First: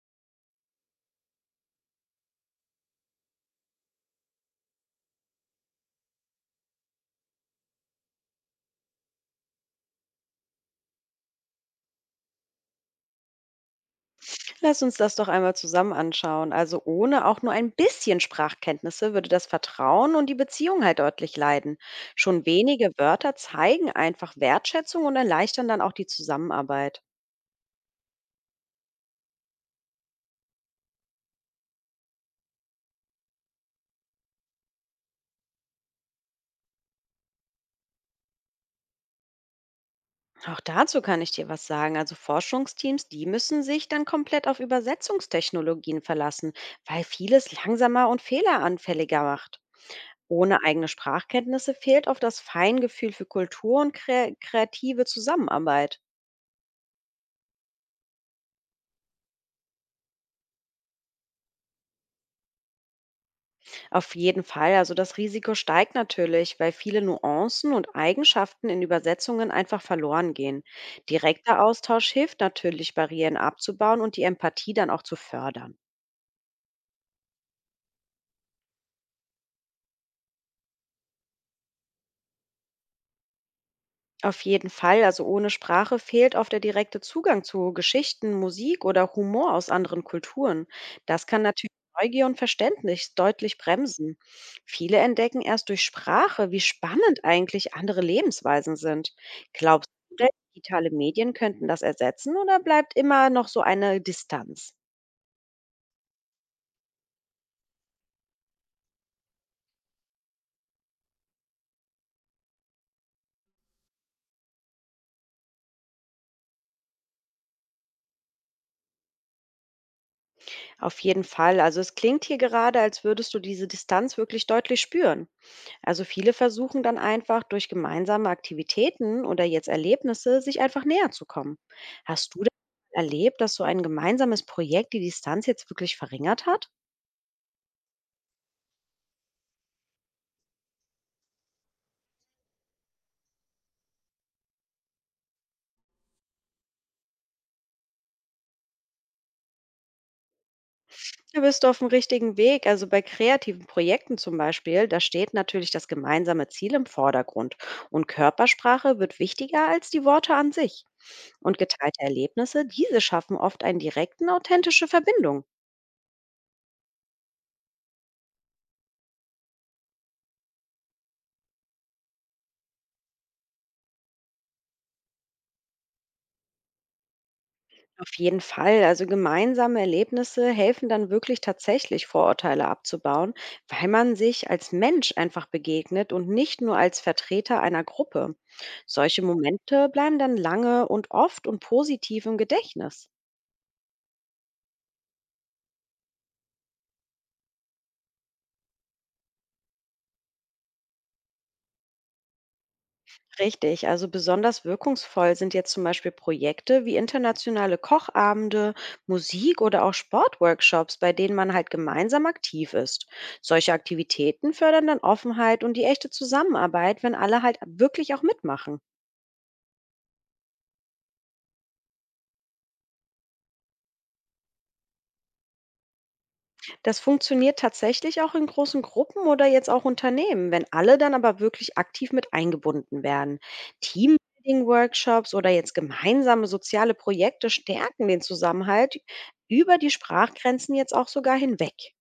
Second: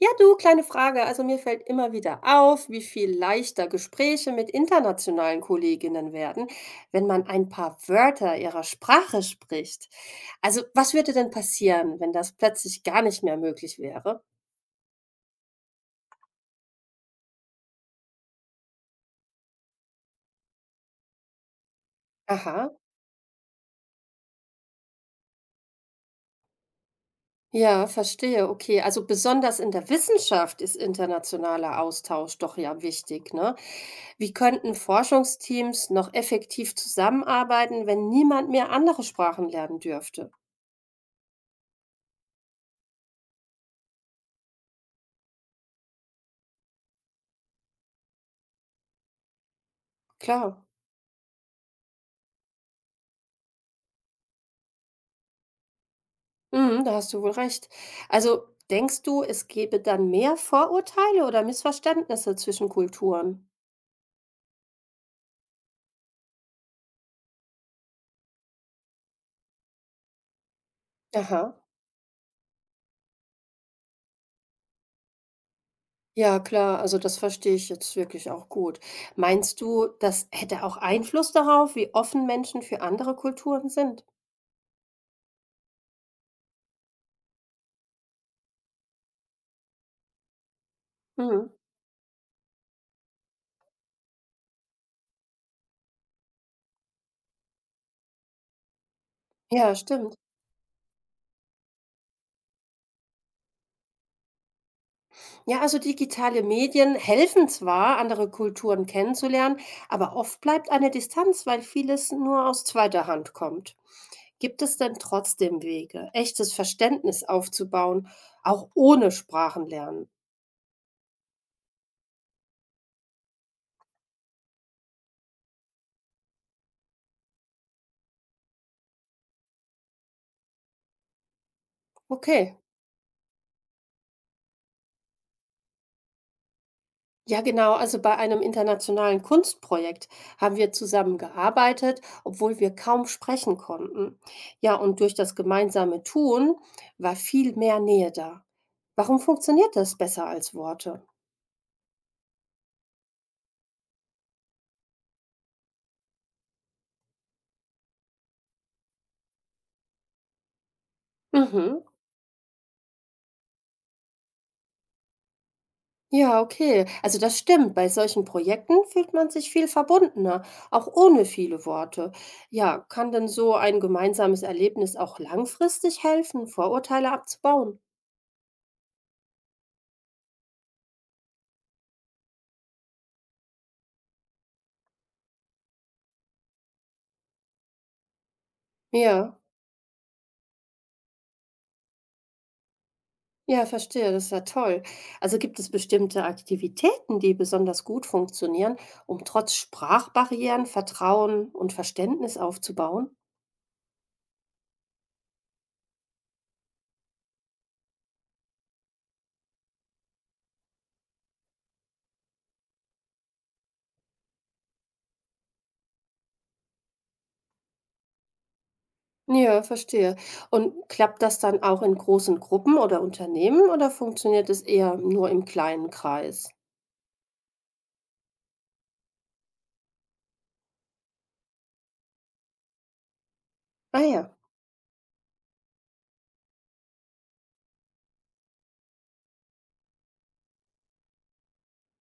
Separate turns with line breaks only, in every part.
Ja, du, kleine Frage. Also mir fällt immer wieder auf, wie viel leichter Gespräche mit internationalen Kolleginnen werden, wenn man ein paar Wörter ihrer Sprache spricht. Also was würde denn passieren, wenn das plötzlich gar nicht mehr möglich wäre?
Lass uns das doch einmal zusammen anschauen. Also ohne auch nur ein bisschen Sprachkenntnisse würde das Vertrauen und die Beziehung halt deutlich leiden. Schon
Aha,
wenige Wörter zeigen einfach Wertschätzung und erleichtern dann auch die Zusammenarbeit.
ja, verstehe. Okay, also besonders in der Wissenschaft ist internationaler Austausch doch ja wichtig, ne? Wie könnten Forschungsteams noch effektiv zusammenarbeiten, wenn niemand mehr andere Sprachen lernen dürfte?
Auch dazu kann ich dir was sagen. Also Forschungsteams, die müssen sich dann komplett auf Übersetzungstechnologien verlassen, weil vieles langsamer und fehleranfälliger macht.
Klar.
Ohne eigene Sprachkenntnisse fehlt oft das Feingefühl für Kultur und kreative Zusammenarbeit.
Mhm, da hast du wohl recht. Also denkst du, es gäbe dann mehr Vorurteile oder Missverständnisse zwischen Kulturen?
Auf jeden Fall. Also das Risiko steigt natürlich, weil viele Nuancen und Eigenschaften in Übersetzungen einfach verloren gehen.
Aha.
Direkter Austausch hilft natürlich, Barrieren abzubauen und die Empathie dann auch zu fördern.
Ja, klar, also das verstehe ich jetzt wirklich auch gut. Meinst du, das hätte auch Einfluss darauf, wie offen Menschen für andere Kulturen sind?
Auf jeden Fall, also ohne Sprache fehlt oft der direkte Zugang zu Geschichten, Musik oder Humor aus anderen Kulturen. Das kann
Mhm.
natürlich Neugier und Verständnis deutlich bremsen. Viele entdecken erst durch Sprache, wie spannend eigentlich andere Lebensweisen sind.
Ja,
Glaubst du,
stimmt.
denn digitale Medien könnten das ersetzen, oder bleibt immer noch so eine Distanz?
Ja, also digitale Medien helfen zwar, andere Kulturen kennenzulernen, aber oft bleibt eine Distanz, weil vieles nur aus zweiter Hand kommt. Gibt es denn trotzdem Wege, echtes Verständnis aufzubauen, auch ohne Sprachenlernen?
Auf jeden Fall, also es klingt hier gerade, als würdest du diese Distanz wirklich deutlich spüren. Also viele versuchen dann einfach durch gemeinsame Aktivitäten oder jetzt Erlebnisse sich einfach näher zu kommen. Hast du denn
Okay.
erlebt, dass so ein gemeinsames Projekt die Distanz jetzt wirklich verringert hat?
Ja, genau. Also bei einem internationalen Kunstprojekt haben wir zusammen gearbeitet, obwohl wir kaum sprechen konnten. Ja, und durch das gemeinsame Tun war viel mehr Nähe da. Warum funktioniert das besser als Worte?
Da bist du auf dem richtigen Weg. Also bei kreativen Projekten zum Beispiel, da steht natürlich das gemeinsame Ziel im Vordergrund. Und Körpersprache wird wichtiger als die Worte an sich. Und
Mhm.
geteilte Erlebnisse, diese schaffen oft einen direkten, authentische Verbindung.
Ja, okay. Also das stimmt. Bei solchen Projekten fühlt man sich viel verbundener, auch ohne viele Worte. Ja, kann denn so ein gemeinsames Erlebnis auch langfristig helfen, Vorurteile abzubauen?
Auf jeden Fall. Also gemeinsame Erlebnisse helfen dann wirklich tatsächlich Vorurteile abzubauen, weil man sich als Mensch einfach begegnet und nicht nur als Vertreter einer Gruppe. Solche
Ja,
Momente bleiben dann lange und oft und positiv im Gedächtnis.
ja, verstehe. Das ist ja toll. Also gibt es bestimmte Aktivitäten, die besonders gut funktionieren, um trotz Sprachbarrieren Vertrauen und Verständnis aufzubauen?
Richtig, also besonders wirkungsvoll sind jetzt zum Beispiel Projekte wie internationale Kochabende, Musik oder auch Sportworkshops, bei denen man halt gemeinsam aktiv ist. Solche Aktivitäten fördern dann Offenheit und die echte Zusammenarbeit, wenn alle halt wirklich auch mitmachen.
Ja, verstehe. Und klappt das dann auch in großen Gruppen oder Unternehmen oder funktioniert es eher nur im kleinen Kreis?
Das funktioniert tatsächlich auch in großen Gruppen oder jetzt auch Unternehmen, wenn alle dann aber wirklich aktiv mit eingebunden werden.
Ah ja.
Teambuilding-Workshops oder jetzt gemeinsame soziale Projekte stärken den Zusammenhalt über die Sprachgrenzen jetzt auch sogar hinweg.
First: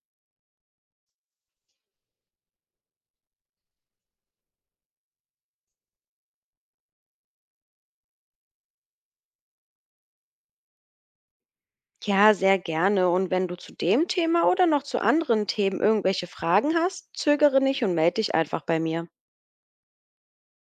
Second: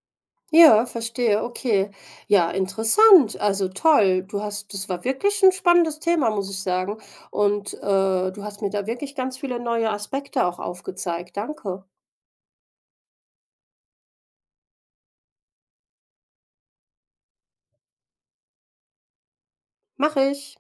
Ja, verstehe. Okay. Ja, interessant. Also toll. Du hast, das war wirklich ein spannendes Thema, muss ich sagen. Und du hast mir da wirklich ganz viele neue Aspekte auch aufgezeigt. Danke.
Ja, sehr gerne. Und wenn du zu dem Thema oder noch zu anderen Themen irgendwelche Fragen hast, zögere nicht und melde dich einfach bei mir.
Mache ich.